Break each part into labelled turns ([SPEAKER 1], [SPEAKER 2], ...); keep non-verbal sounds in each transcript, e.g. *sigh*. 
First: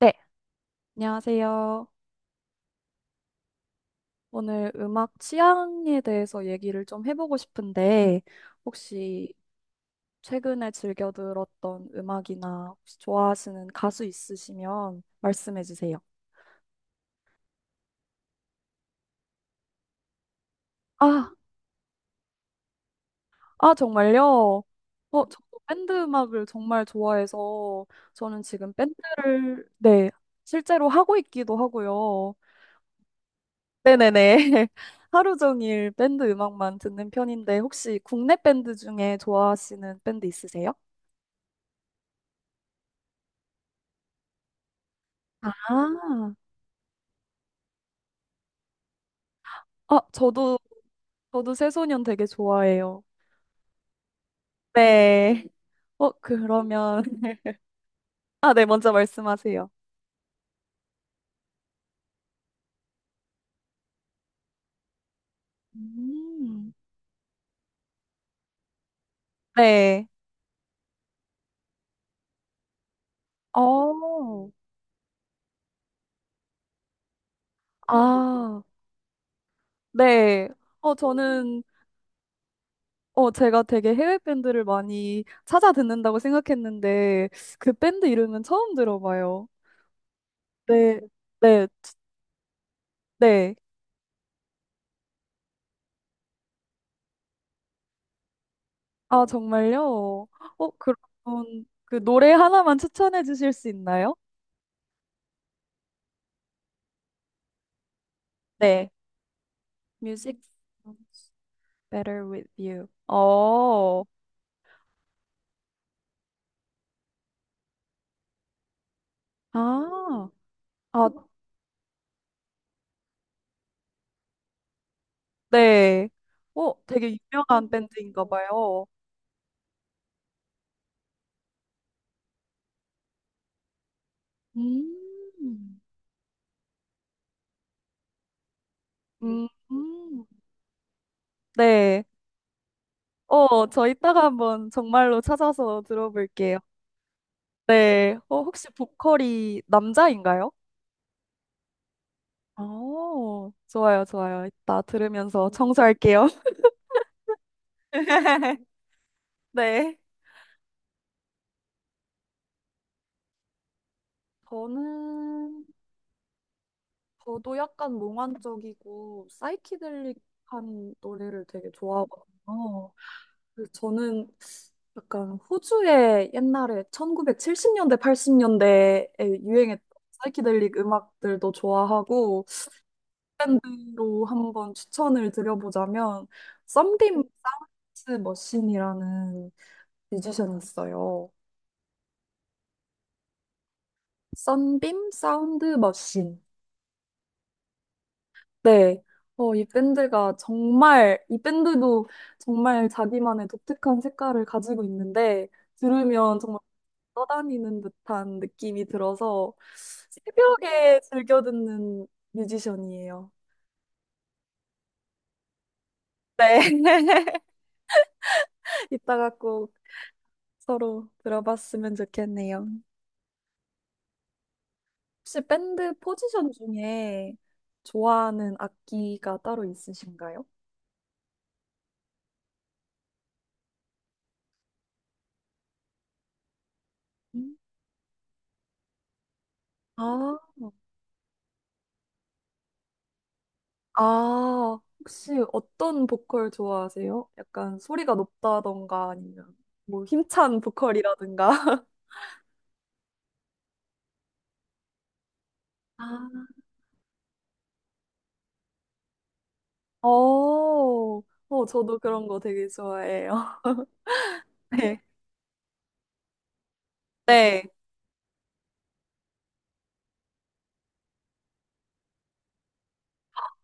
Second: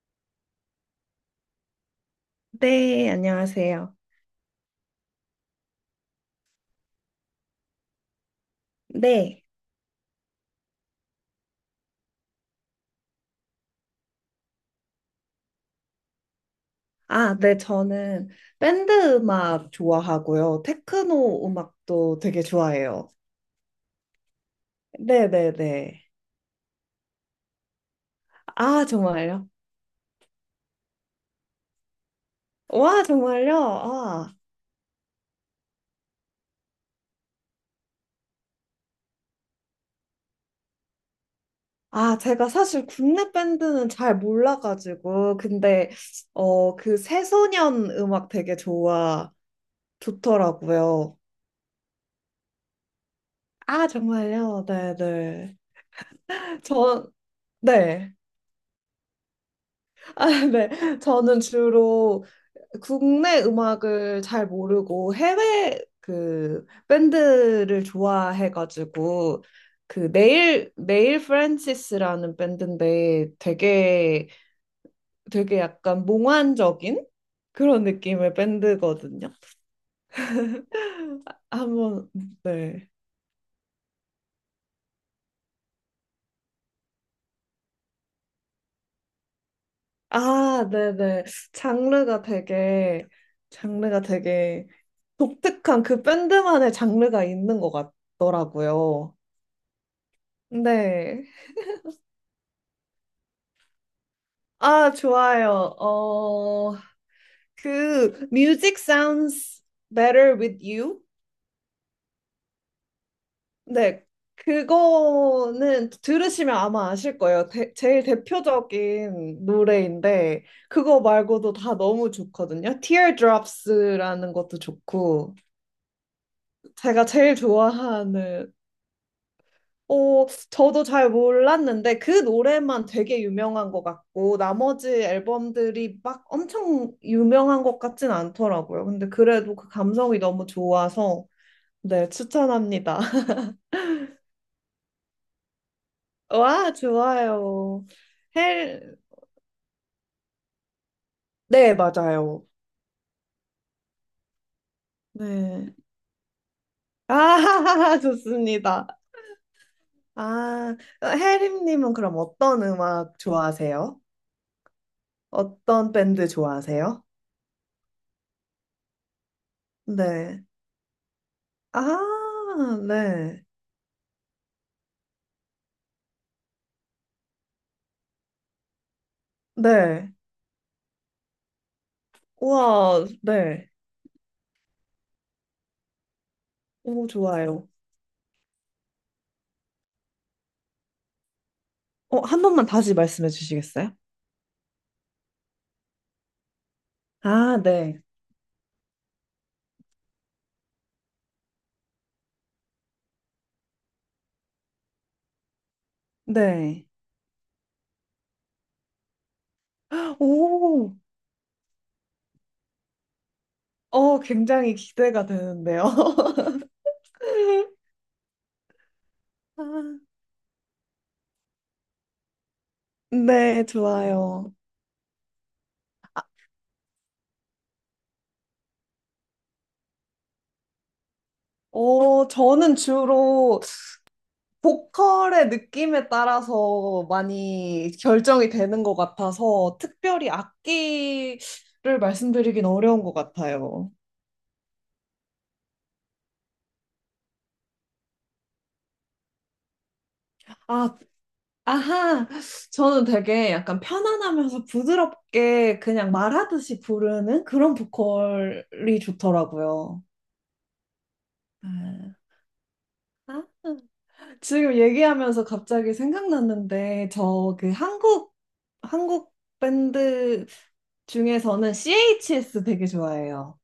[SPEAKER 1] 네, 안녕하세요.
[SPEAKER 2] 네, 안녕하세요.
[SPEAKER 1] 오늘 음악 취향에 대해서 얘기를 좀 해보고 싶은데, 혹시
[SPEAKER 2] 네.
[SPEAKER 1] 최근에 즐겨 들었던 음악이나 혹시 좋아하시는 가수 있으시면 말씀해 주세요.
[SPEAKER 2] 아, 네, 저는 밴드 음악 좋아하고요.
[SPEAKER 1] 아,
[SPEAKER 2] 테크노 음악도 되게 좋아해요.
[SPEAKER 1] 아, 정말요? 어,
[SPEAKER 2] 네,
[SPEAKER 1] 저도
[SPEAKER 2] 네,
[SPEAKER 1] 밴드
[SPEAKER 2] 네.
[SPEAKER 1] 음악을 정말 좋아해서, 저는 지금
[SPEAKER 2] 아, 정말요?
[SPEAKER 1] 밴드를, 네, 실제로 하고 있기도 하고요.
[SPEAKER 2] 와, 정말요? 아.
[SPEAKER 1] 네네네. *laughs* 하루 종일 밴드 음악만 듣는 편인데, 혹시 국내 밴드 중에 좋아하시는 밴드 있으세요?
[SPEAKER 2] 아, 제가 사실 국내 밴드는 잘 몰라가지고, 근데,
[SPEAKER 1] 아,
[SPEAKER 2] 그 새소년 음악 되게
[SPEAKER 1] 아, 저도,
[SPEAKER 2] 좋더라고요.
[SPEAKER 1] 저도 새소년 되게 좋아해요.
[SPEAKER 2] 아, 정말요? 네,
[SPEAKER 1] 네.
[SPEAKER 2] 네.
[SPEAKER 1] 어, 그러면,
[SPEAKER 2] 저,
[SPEAKER 1] *laughs*
[SPEAKER 2] 네.
[SPEAKER 1] 아, 네, 먼저 말씀하세요.
[SPEAKER 2] 아, 네. 저는 주로 국내 음악을 잘 모르고 해외 그
[SPEAKER 1] 음.
[SPEAKER 2] 밴드를 좋아해가지고 그
[SPEAKER 1] 네.
[SPEAKER 2] 네일 프랜시스라는 밴드인데 되게
[SPEAKER 1] 어,
[SPEAKER 2] 되게 약간 몽환적인 그런 느낌의
[SPEAKER 1] 아,
[SPEAKER 2] 밴드거든요.
[SPEAKER 1] 네. 어, 저는,
[SPEAKER 2] 한번 네.
[SPEAKER 1] 제가 되게 해외 밴드를 많이 찾아 듣는다고 생각했는데, 그 밴드 이름은 처음 들어봐요.
[SPEAKER 2] 아,
[SPEAKER 1] 네,
[SPEAKER 2] 네네.
[SPEAKER 1] 네,
[SPEAKER 2] 장르가 되게
[SPEAKER 1] 네.
[SPEAKER 2] 장르가 되게 독특한 그 밴드만의 장르가 있는 것 같더라고요.
[SPEAKER 1] 아, 정말요? 어,
[SPEAKER 2] 네.
[SPEAKER 1] 그러면 그 노래 하나만 추천해 주실 수 있나요?
[SPEAKER 2] 아, 좋아요. 그 Music
[SPEAKER 1] 네.
[SPEAKER 2] Sounds Better
[SPEAKER 1] 뮤직.
[SPEAKER 2] With You?
[SPEAKER 1] Better with you. 어,
[SPEAKER 2] 네, 그거는 들으시면 아마 아실 거예요. 제일 대표적인
[SPEAKER 1] 아,
[SPEAKER 2] 노래인데 그거
[SPEAKER 1] 아,
[SPEAKER 2] 말고도 다 너무 좋거든요. Teardrops라는 것도 좋고
[SPEAKER 1] 네. 어,
[SPEAKER 2] 제가
[SPEAKER 1] 되게
[SPEAKER 2] 제일
[SPEAKER 1] 유명한 밴드인가
[SPEAKER 2] 좋아하는
[SPEAKER 1] 봐요.
[SPEAKER 2] 저도 잘 몰랐는데 그 노래만 되게 유명한 것 같고 나머지
[SPEAKER 1] 음.
[SPEAKER 2] 앨범들이 막 엄청 유명한 것 같진 않더라고요. 근데
[SPEAKER 1] 음,
[SPEAKER 2] 그래도 그 감성이
[SPEAKER 1] 음.
[SPEAKER 2] 너무 좋아서
[SPEAKER 1] 네.
[SPEAKER 2] 네, 추천합니다. *laughs*
[SPEAKER 1] 저 이따가 한번 정말로 찾아서 들어볼게요.
[SPEAKER 2] 와, 좋아요.
[SPEAKER 1] 네. 어, 혹시
[SPEAKER 2] 헬,
[SPEAKER 1] 보컬이 남자인가요?
[SPEAKER 2] 네, 맞아요.
[SPEAKER 1] 어, 좋아요, 좋아요. 이따 들으면서
[SPEAKER 2] 네.
[SPEAKER 1] 청소할게요.
[SPEAKER 2] 아, *laughs*
[SPEAKER 1] *laughs*
[SPEAKER 2] 좋습니다.
[SPEAKER 1] 네.
[SPEAKER 2] 아, 혜림님은 그럼 어떤 음악 좋아하세요?
[SPEAKER 1] 저는
[SPEAKER 2] 어떤 밴드 좋아하세요?
[SPEAKER 1] 저도 약간 몽환적이고
[SPEAKER 2] 네.
[SPEAKER 1] 사이키델릭한 노래를 되게
[SPEAKER 2] 아,
[SPEAKER 1] 좋아하거든요.
[SPEAKER 2] 네.
[SPEAKER 1] 그래서 저는 약간 호주의 옛날에 1970년대, 80년대에 유행했던
[SPEAKER 2] 네.
[SPEAKER 1] 사이키델릭 음악들도 좋아하고
[SPEAKER 2] 우와, 네.
[SPEAKER 1] 밴드로 한번 추천을 드려보자면
[SPEAKER 2] 오,
[SPEAKER 1] 썬빔
[SPEAKER 2] 좋아요.
[SPEAKER 1] 사운드 머신이라는 뮤지션이 있어요.
[SPEAKER 2] 한 번만 다시 말씀해 주시겠어요?
[SPEAKER 1] 썬빔 사운드 머신.
[SPEAKER 2] 아, 네.
[SPEAKER 1] 네. 이 밴드도 정말 자기만의 독특한 색깔을 가지고 있는데, 들으면 정말
[SPEAKER 2] 네.
[SPEAKER 1] 떠다니는 듯한 느낌이 들어서,
[SPEAKER 2] *gasps* 오,
[SPEAKER 1] 새벽에 즐겨 듣는 뮤지션이에요.
[SPEAKER 2] 굉장히 기대가 되는데요.
[SPEAKER 1] 네. *laughs*
[SPEAKER 2] *laughs*
[SPEAKER 1] 이따가
[SPEAKER 2] 아,
[SPEAKER 1] 꼭 서로 들어봤으면 좋겠네요.
[SPEAKER 2] 네, 좋아요.
[SPEAKER 1] 혹시 밴드 포지션 중에 좋아하는 악기가 따로 있으신가요?
[SPEAKER 2] 저는 주로 보컬의 느낌에 따라서
[SPEAKER 1] 음.
[SPEAKER 2] 많이 결정이 되는 것 같아서 특별히
[SPEAKER 1] 아.
[SPEAKER 2] 악기를 말씀드리긴 어려운 것 같아요.
[SPEAKER 1] 아, 혹시 어떤 보컬 좋아하세요? 약간 소리가 높다던가 아니면 뭐 힘찬
[SPEAKER 2] 아,
[SPEAKER 1] 보컬이라든가.
[SPEAKER 2] 아하. 저는 되게 약간 편안하면서 부드럽게
[SPEAKER 1] *laughs* 아.
[SPEAKER 2] 그냥 말하듯이 부르는 그런 보컬이 좋더라고요.
[SPEAKER 1] 어, 어,
[SPEAKER 2] 아,
[SPEAKER 1] 저도 그런 거 되게 좋아해요. *laughs*
[SPEAKER 2] 지금
[SPEAKER 1] 네.
[SPEAKER 2] 얘기하면서 갑자기 생각났는데 저
[SPEAKER 1] 네.
[SPEAKER 2] 그 한국 밴드 중에서는 CHS 되게 좋아해요.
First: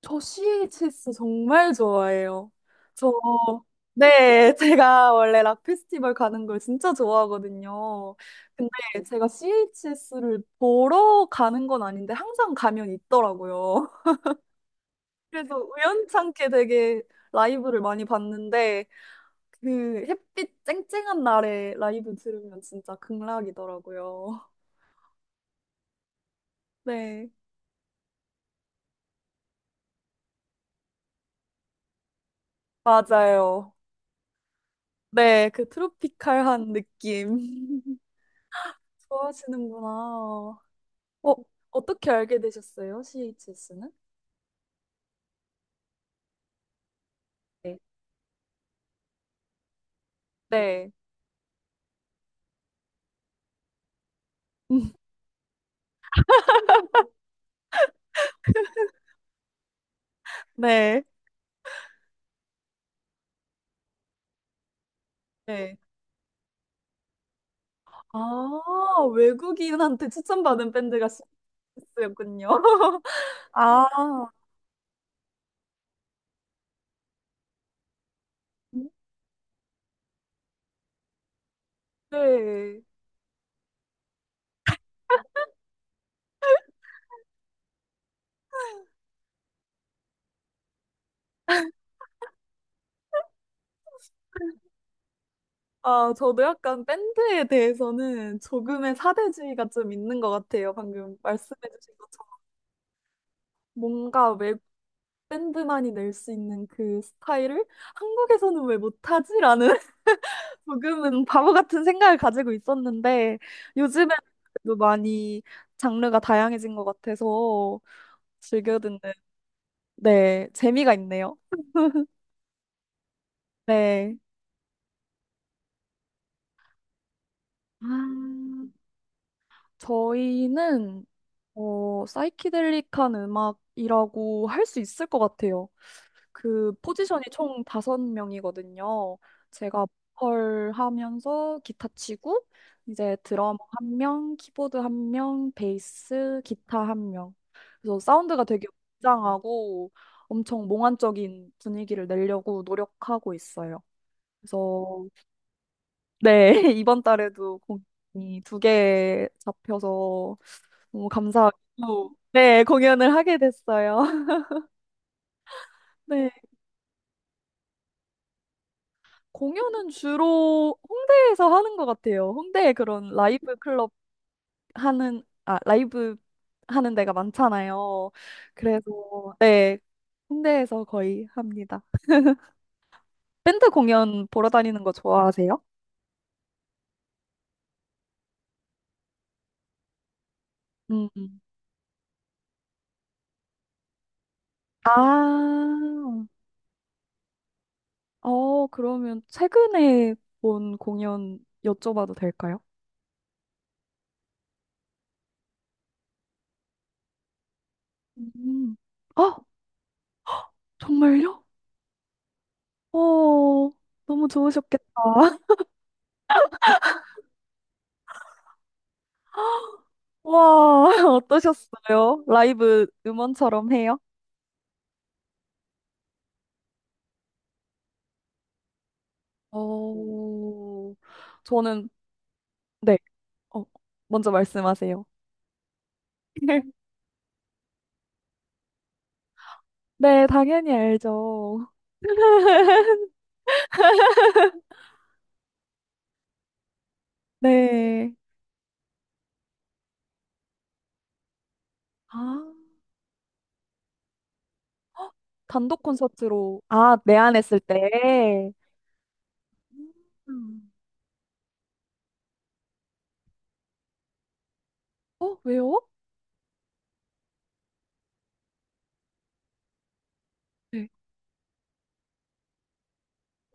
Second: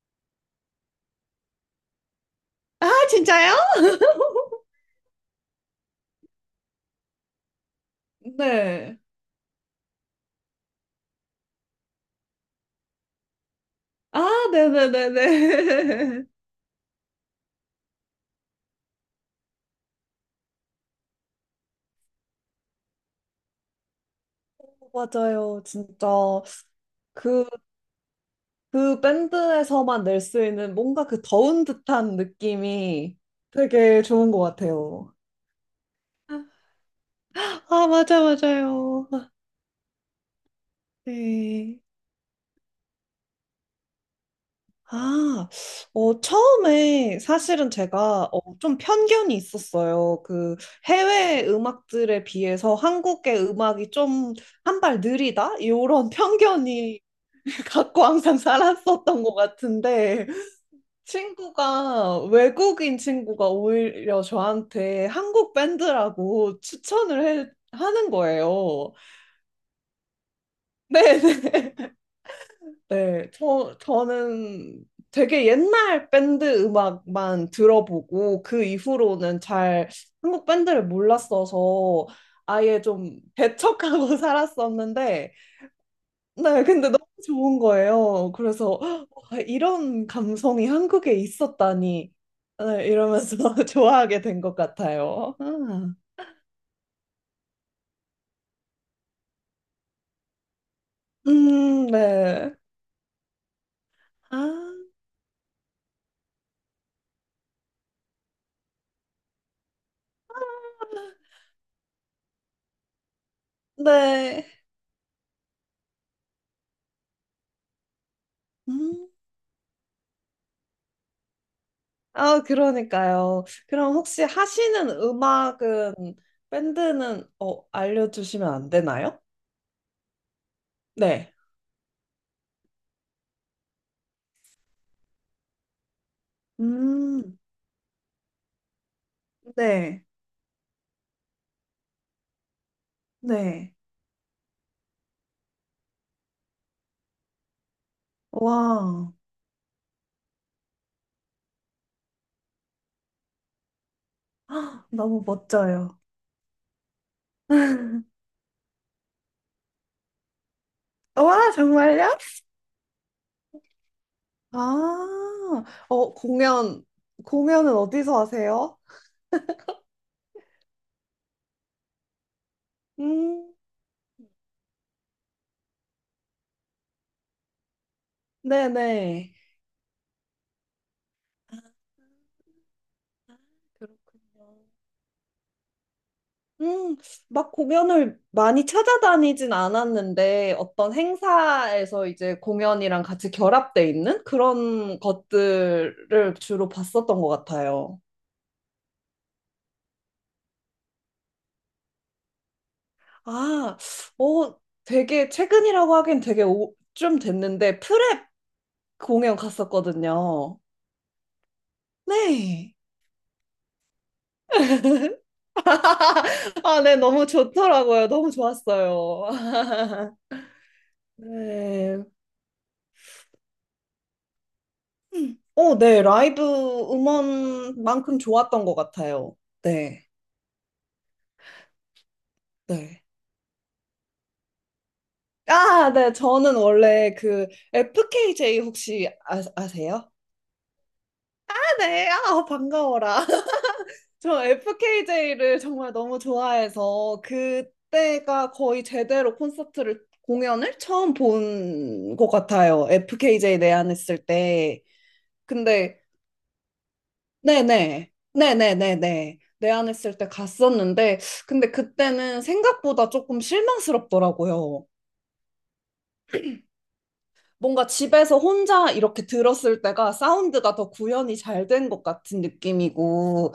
[SPEAKER 1] 저 CHS 정말 좋아해요.
[SPEAKER 2] 아,
[SPEAKER 1] 저,
[SPEAKER 2] 진짜요? *laughs*
[SPEAKER 1] 네, 제가 원래 락 페스티벌 가는 걸 진짜 좋아하거든요. 근데
[SPEAKER 2] 네.
[SPEAKER 1] 제가 CHS를 보러 가는 건 아닌데 항상 가면 있더라고요.
[SPEAKER 2] 아,
[SPEAKER 1] 그래서
[SPEAKER 2] 네네네네.
[SPEAKER 1] 우연찮게 되게 라이브를 많이 봤는데 그 햇빛 쨍쨍한 날에 라이브 들으면 진짜 극락이더라고요.
[SPEAKER 2] *laughs* 맞아요. 진짜
[SPEAKER 1] *laughs* 네,
[SPEAKER 2] 그 그 밴드에서만 낼 수 있는 뭔가 그 더운 듯한 느낌이
[SPEAKER 1] 맞아요.
[SPEAKER 2] 되게 좋은 것 같아요.
[SPEAKER 1] 네, 그 트로피칼한 느낌.
[SPEAKER 2] 아,
[SPEAKER 1] *laughs*
[SPEAKER 2] 맞아, 맞아요.
[SPEAKER 1] 좋아하시는구나. 어,
[SPEAKER 2] 네.
[SPEAKER 1] 어떻게 알게 되셨어요? CHS는?
[SPEAKER 2] 아, 처음에 사실은
[SPEAKER 1] 네.
[SPEAKER 2] 제가 좀 편견이 있었어요. 그
[SPEAKER 1] 네.
[SPEAKER 2] 해외 음악들에 비해서 한국의 음악이 좀 한 발
[SPEAKER 1] *laughs*
[SPEAKER 2] 느리다? 이런 편견이 *laughs* 갖고 항상 살았었던 것 같은데
[SPEAKER 1] 네.
[SPEAKER 2] 친구가 외국인 친구가 오히려 저한테 한국
[SPEAKER 1] 네.
[SPEAKER 2] 밴드라고 추천을 하는 거예요.
[SPEAKER 1] 아, 외국인한테
[SPEAKER 2] *laughs*
[SPEAKER 1] 추천받은 밴드가
[SPEAKER 2] 네,
[SPEAKER 1] CHS였군요. *laughs*
[SPEAKER 2] 네, 저,
[SPEAKER 1] 아,
[SPEAKER 2] 저는 되게 옛날 밴드 음악만 들어보고 그 이후로는 잘 한국 밴드를 몰랐어서 아예
[SPEAKER 1] 네.
[SPEAKER 2] 좀 배척하고 *laughs* 살았었는데, 네, 근데 너무 좋은 거예요. 그래서 헉, 와, 이런 감성이 한국에 있었다니, 네, 이러면서 *laughs* 좋아하게 된 것 같아요. 아.
[SPEAKER 1] 아, 저도 약간 밴드에 대해서는 조금의 사대주의가 좀 있는 것 같아요. 방금 말씀해주신 것처럼.
[SPEAKER 2] 네.
[SPEAKER 1] 뭔가
[SPEAKER 2] 아,
[SPEAKER 1] 왜 밴드만이 낼 수 있는 그 스타일을 한국에서는 왜 못하지라는 *laughs* 조금은 바보 같은 생각을 가지고 있었는데 요즘에는
[SPEAKER 2] 네.
[SPEAKER 1] 그래도 많이 장르가 다양해진 것 같아서 즐겨 듣는
[SPEAKER 2] 음.
[SPEAKER 1] 네, 재미가 있네요.
[SPEAKER 2] 아, 그러니까요. 그럼
[SPEAKER 1] 네.
[SPEAKER 2] 혹시 하시는 음악은, 밴드는, 알려주시면
[SPEAKER 1] 아,
[SPEAKER 2] 안 되나요?
[SPEAKER 1] 저희는
[SPEAKER 2] 네.
[SPEAKER 1] 어, 사이키델릭한 음악이라고 할 수 있을 것 같아요. 그 포지션이
[SPEAKER 2] 음,
[SPEAKER 1] 총 다섯 명이거든요. 제가
[SPEAKER 2] 네.
[SPEAKER 1] 보컬 하면서 기타 치고, 이제 드럼
[SPEAKER 2] 네.
[SPEAKER 1] 1명, 키보드 1명, 베이스, 기타 1명. 그래서 사운드가 되게
[SPEAKER 2] 와,
[SPEAKER 1] 웅장하고 엄청 몽환적인 분위기를 내려고 노력하고 있어요.
[SPEAKER 2] 헉,
[SPEAKER 1] 그래서
[SPEAKER 2] 너무 멋져요.
[SPEAKER 1] 네, *laughs* 이번 달에도
[SPEAKER 2] *laughs*
[SPEAKER 1] 공연이 2개 잡혀서 너무
[SPEAKER 2] 와, 정말요?
[SPEAKER 1] 감사하고, 네, 공연을 하게 됐어요. *laughs*
[SPEAKER 2] 아, 어,
[SPEAKER 1] 네,
[SPEAKER 2] 공연, 공연은 어디서 하세요?
[SPEAKER 1] 공연은 주로 홍대에서 하는 것 같아요. 홍대에 그런
[SPEAKER 2] 음,
[SPEAKER 1] 라이브 클럽 하는, 아, 라이브 하는 데가 많잖아요. 그래서,
[SPEAKER 2] 네네.
[SPEAKER 1] 네, 홍대에서 거의 합니다.
[SPEAKER 2] 아,
[SPEAKER 1] 밴드 공연 보러
[SPEAKER 2] 그렇군요.
[SPEAKER 1] 다니는 거 좋아하세요?
[SPEAKER 2] 음, 막 공연을 많이 찾아다니진 않았는데 어떤
[SPEAKER 1] 음.
[SPEAKER 2] 행사에서 이제 공연이랑 같이 결합돼 있는
[SPEAKER 1] 아,
[SPEAKER 2] 그런 것들을 주로 봤었던 것 같아요.
[SPEAKER 1] 어, 그러면 최근에 본 공연 여쭤봐도 될까요?
[SPEAKER 2] 아, 어, 되게 최근이라고 하긴 되게 좀 됐는데 프랩
[SPEAKER 1] 음. 아,
[SPEAKER 2] 공연 갔었거든요.
[SPEAKER 1] 정말요?
[SPEAKER 2] 네.
[SPEAKER 1] 어, 너무 좋으셨겠다. *laughs*
[SPEAKER 2] 아, 네, 너무 좋더라고요. 너무 좋았어요.
[SPEAKER 1] 와,
[SPEAKER 2] *laughs*
[SPEAKER 1] *laughs*
[SPEAKER 2] 네.
[SPEAKER 1] 어떠셨어요? 라이브 음원처럼 해요?
[SPEAKER 2] 음. 네, 라이브 음원만큼 좋았던 것 같아요. 네.
[SPEAKER 1] 어, 저는, 네,
[SPEAKER 2] 네.
[SPEAKER 1] 어, 먼저 말씀하세요.
[SPEAKER 2] 아, 네. 저는
[SPEAKER 1] *laughs*
[SPEAKER 2] 원래 그 FKJ 혹시 아세요?
[SPEAKER 1] 네, 당연히
[SPEAKER 2] 아,
[SPEAKER 1] 알죠.
[SPEAKER 2] 네. 아, 반가워라. *laughs* 저 FKJ를 정말 너무 좋아해서
[SPEAKER 1] 네.
[SPEAKER 2] 그때가 거의 제대로 콘서트를 공연을 처음 본 것
[SPEAKER 1] 아,
[SPEAKER 2] 같아요. FKJ 내한했을 때.
[SPEAKER 1] 단독
[SPEAKER 2] 근데
[SPEAKER 1] 콘서트로, 아, 내한했을
[SPEAKER 2] 네네.
[SPEAKER 1] 때.
[SPEAKER 2] 네네네네. 내한했을 때
[SPEAKER 1] 음.
[SPEAKER 2] 갔었는데 근데 그때는 생각보다 조금 실망스럽더라고요.
[SPEAKER 1] 어, 왜요?
[SPEAKER 2] 뭔가 집에서 혼자 이렇게 들었을 때가 사운드가
[SPEAKER 1] 네.
[SPEAKER 2] 더 구현이 잘 된 것 같은 느낌이고,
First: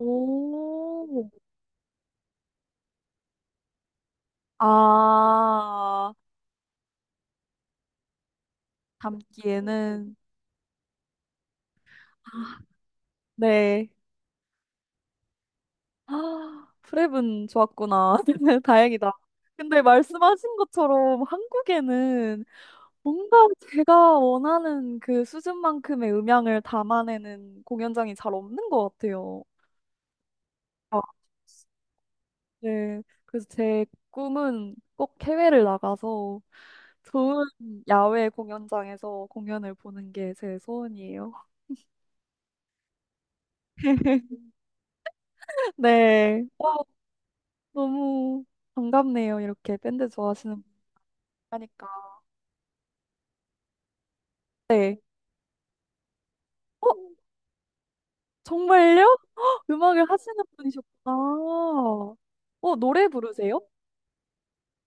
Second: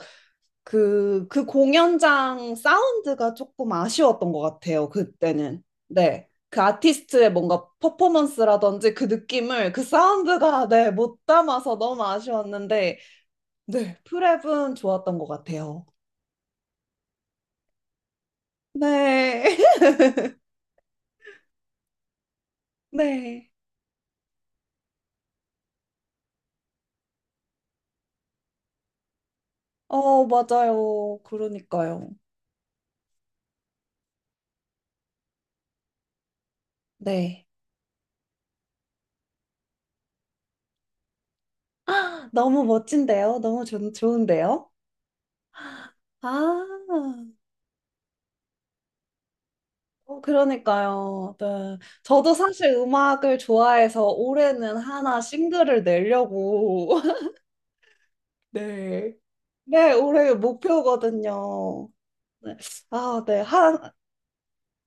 [SPEAKER 2] 그, 그 공연장 사운드가 조금 아쉬웠던 것 같아요, 그때는.
[SPEAKER 1] 아,
[SPEAKER 2] 네. 그 아티스트의 뭔가 퍼포먼스라든지 그 느낌을 그
[SPEAKER 1] 담기에는,
[SPEAKER 2] 사운드가, *laughs* 네, 못 담아서 너무
[SPEAKER 1] 아,
[SPEAKER 2] 아쉬웠는데,
[SPEAKER 1] 네.
[SPEAKER 2] 네, 프랩은 좋았던 것 같아요.
[SPEAKER 1] 아, 프랩은 좋았구나. *laughs* 다행이다.
[SPEAKER 2] 네. *laughs*
[SPEAKER 1] 근데 말씀하신 것처럼 한국에는 뭔가
[SPEAKER 2] 네.
[SPEAKER 1] 제가 원하는 그 수준만큼의 음향을 담아내는 공연장이 잘 없는 것 같아요. 아,
[SPEAKER 2] 맞아요. 그러니까요.
[SPEAKER 1] 네. 그래서 제 꿈은 꼭 해외를 나가서 좋은
[SPEAKER 2] 네.
[SPEAKER 1] 야외 공연장에서 공연을 보는 게 제 소원이에요.
[SPEAKER 2] *gasps* 아, 너무 멋진데요? 너무
[SPEAKER 1] *laughs*
[SPEAKER 2] 좋은데요? 아,
[SPEAKER 1] 네. 와, 너무 반갑네요. 이렇게 밴드 좋아하시는 분
[SPEAKER 2] 그러니까요. 네.
[SPEAKER 1] 하니까.
[SPEAKER 2] 저도 사실 음악을 좋아해서 올해는
[SPEAKER 1] 네.
[SPEAKER 2] 하나 싱글을
[SPEAKER 1] 어,
[SPEAKER 2] 내려고. *laughs*
[SPEAKER 1] 정말요?
[SPEAKER 2] 네.
[SPEAKER 1] 헉,
[SPEAKER 2] 네,
[SPEAKER 1] 음악을
[SPEAKER 2] 올해
[SPEAKER 1] 하시는 분이셨구나.
[SPEAKER 2] 목표거든요. 네.
[SPEAKER 1] 어, 노래
[SPEAKER 2] 아, 네.
[SPEAKER 1] 부르세요?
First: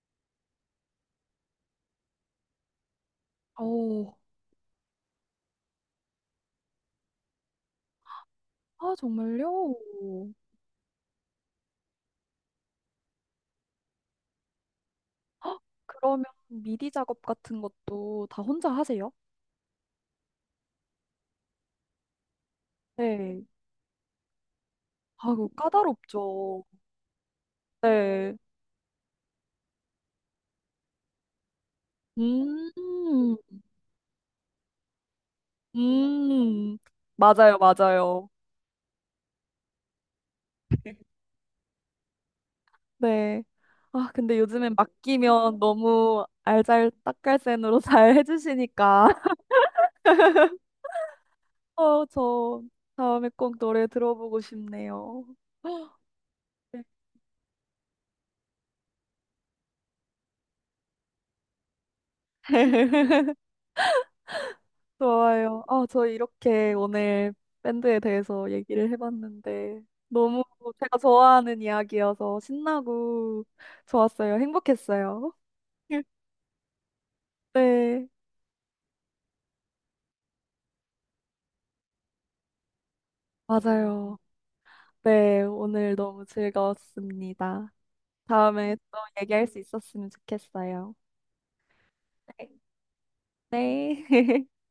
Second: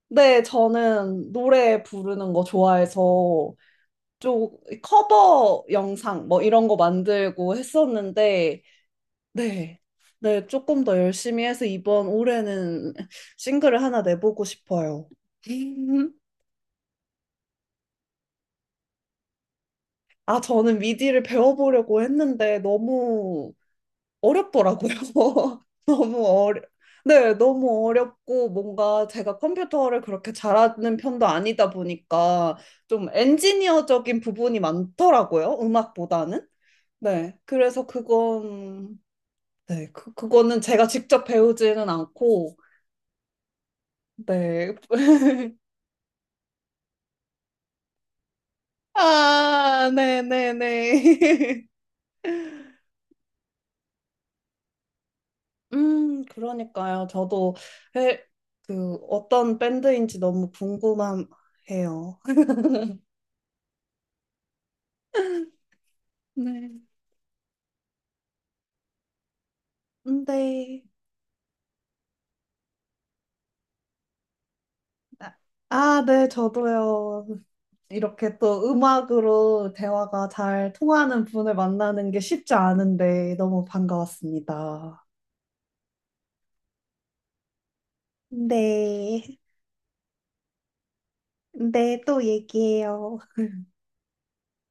[SPEAKER 2] 네, 저는 노래 부르는 거 좋아해서
[SPEAKER 1] 어,
[SPEAKER 2] 좀 커버 영상 뭐 이런 거 만들고 했었는데,
[SPEAKER 1] 아, 정말요?
[SPEAKER 2] 네. 네, 조금 더 열심히 해서 이번 올해는 싱글을 하나 내보고 싶어요.
[SPEAKER 1] 헉,
[SPEAKER 2] *laughs*
[SPEAKER 1] 그러면 미디 작업 같은 것도 다 혼자 하세요?
[SPEAKER 2] 아, 저는 미디를 배워보려고 했는데
[SPEAKER 1] 네.
[SPEAKER 2] 너무 어렵더라고요.
[SPEAKER 1] 아, 그
[SPEAKER 2] *laughs* 너무 어려,
[SPEAKER 1] 까다롭죠.
[SPEAKER 2] 네, 너무
[SPEAKER 1] 네.
[SPEAKER 2] 어렵고 뭔가 제가 컴퓨터를 그렇게 잘하는 편도 아니다 보니까 좀
[SPEAKER 1] 음,
[SPEAKER 2] 엔지니어적인 부분이 많더라고요. 음악보다는.
[SPEAKER 1] 음,
[SPEAKER 2] 네,
[SPEAKER 1] 맞아요,
[SPEAKER 2] 그래서
[SPEAKER 1] 맞아요.
[SPEAKER 2] 그건, 네, 그거는 제가 직접 배우지는 않고,
[SPEAKER 1] 네. 아, 근데 요즘엔
[SPEAKER 2] 네. *laughs*
[SPEAKER 1] 맡기면 너무 알잘딱깔센으로 잘 해주시니까. *laughs*
[SPEAKER 2] 아, 네네네. *laughs*
[SPEAKER 1] 저 다음에 꼭 노래 들어보고 싶네요.
[SPEAKER 2] 그러니까요. 저도 에, 그 어떤 밴드인지 너무 궁금해요.
[SPEAKER 1] *laughs* 좋아요. 아, 저 이렇게
[SPEAKER 2] 네.
[SPEAKER 1] 오늘 밴드에 대해서 얘기를 해봤는데 너무
[SPEAKER 2] 근데
[SPEAKER 1] 제가 좋아하는 이야기여서 신나고 좋았어요. 행복했어요.
[SPEAKER 2] 아, 아,
[SPEAKER 1] *laughs*
[SPEAKER 2] 네, 저도요.
[SPEAKER 1] 네,
[SPEAKER 2] 이렇게 또 음악으로 대화가 잘 통하는 분을 만나는 게 쉽지 않은데 너무
[SPEAKER 1] 맞아요.
[SPEAKER 2] 반가웠습니다.
[SPEAKER 1] 네, 오늘 너무 즐거웠습니다. 다음에 또
[SPEAKER 2] 네,
[SPEAKER 1] 얘기할 수 있었으면 좋겠어요.
[SPEAKER 2] 네, 또
[SPEAKER 1] 네.
[SPEAKER 2] 얘기해요.
[SPEAKER 1] 네. *laughs*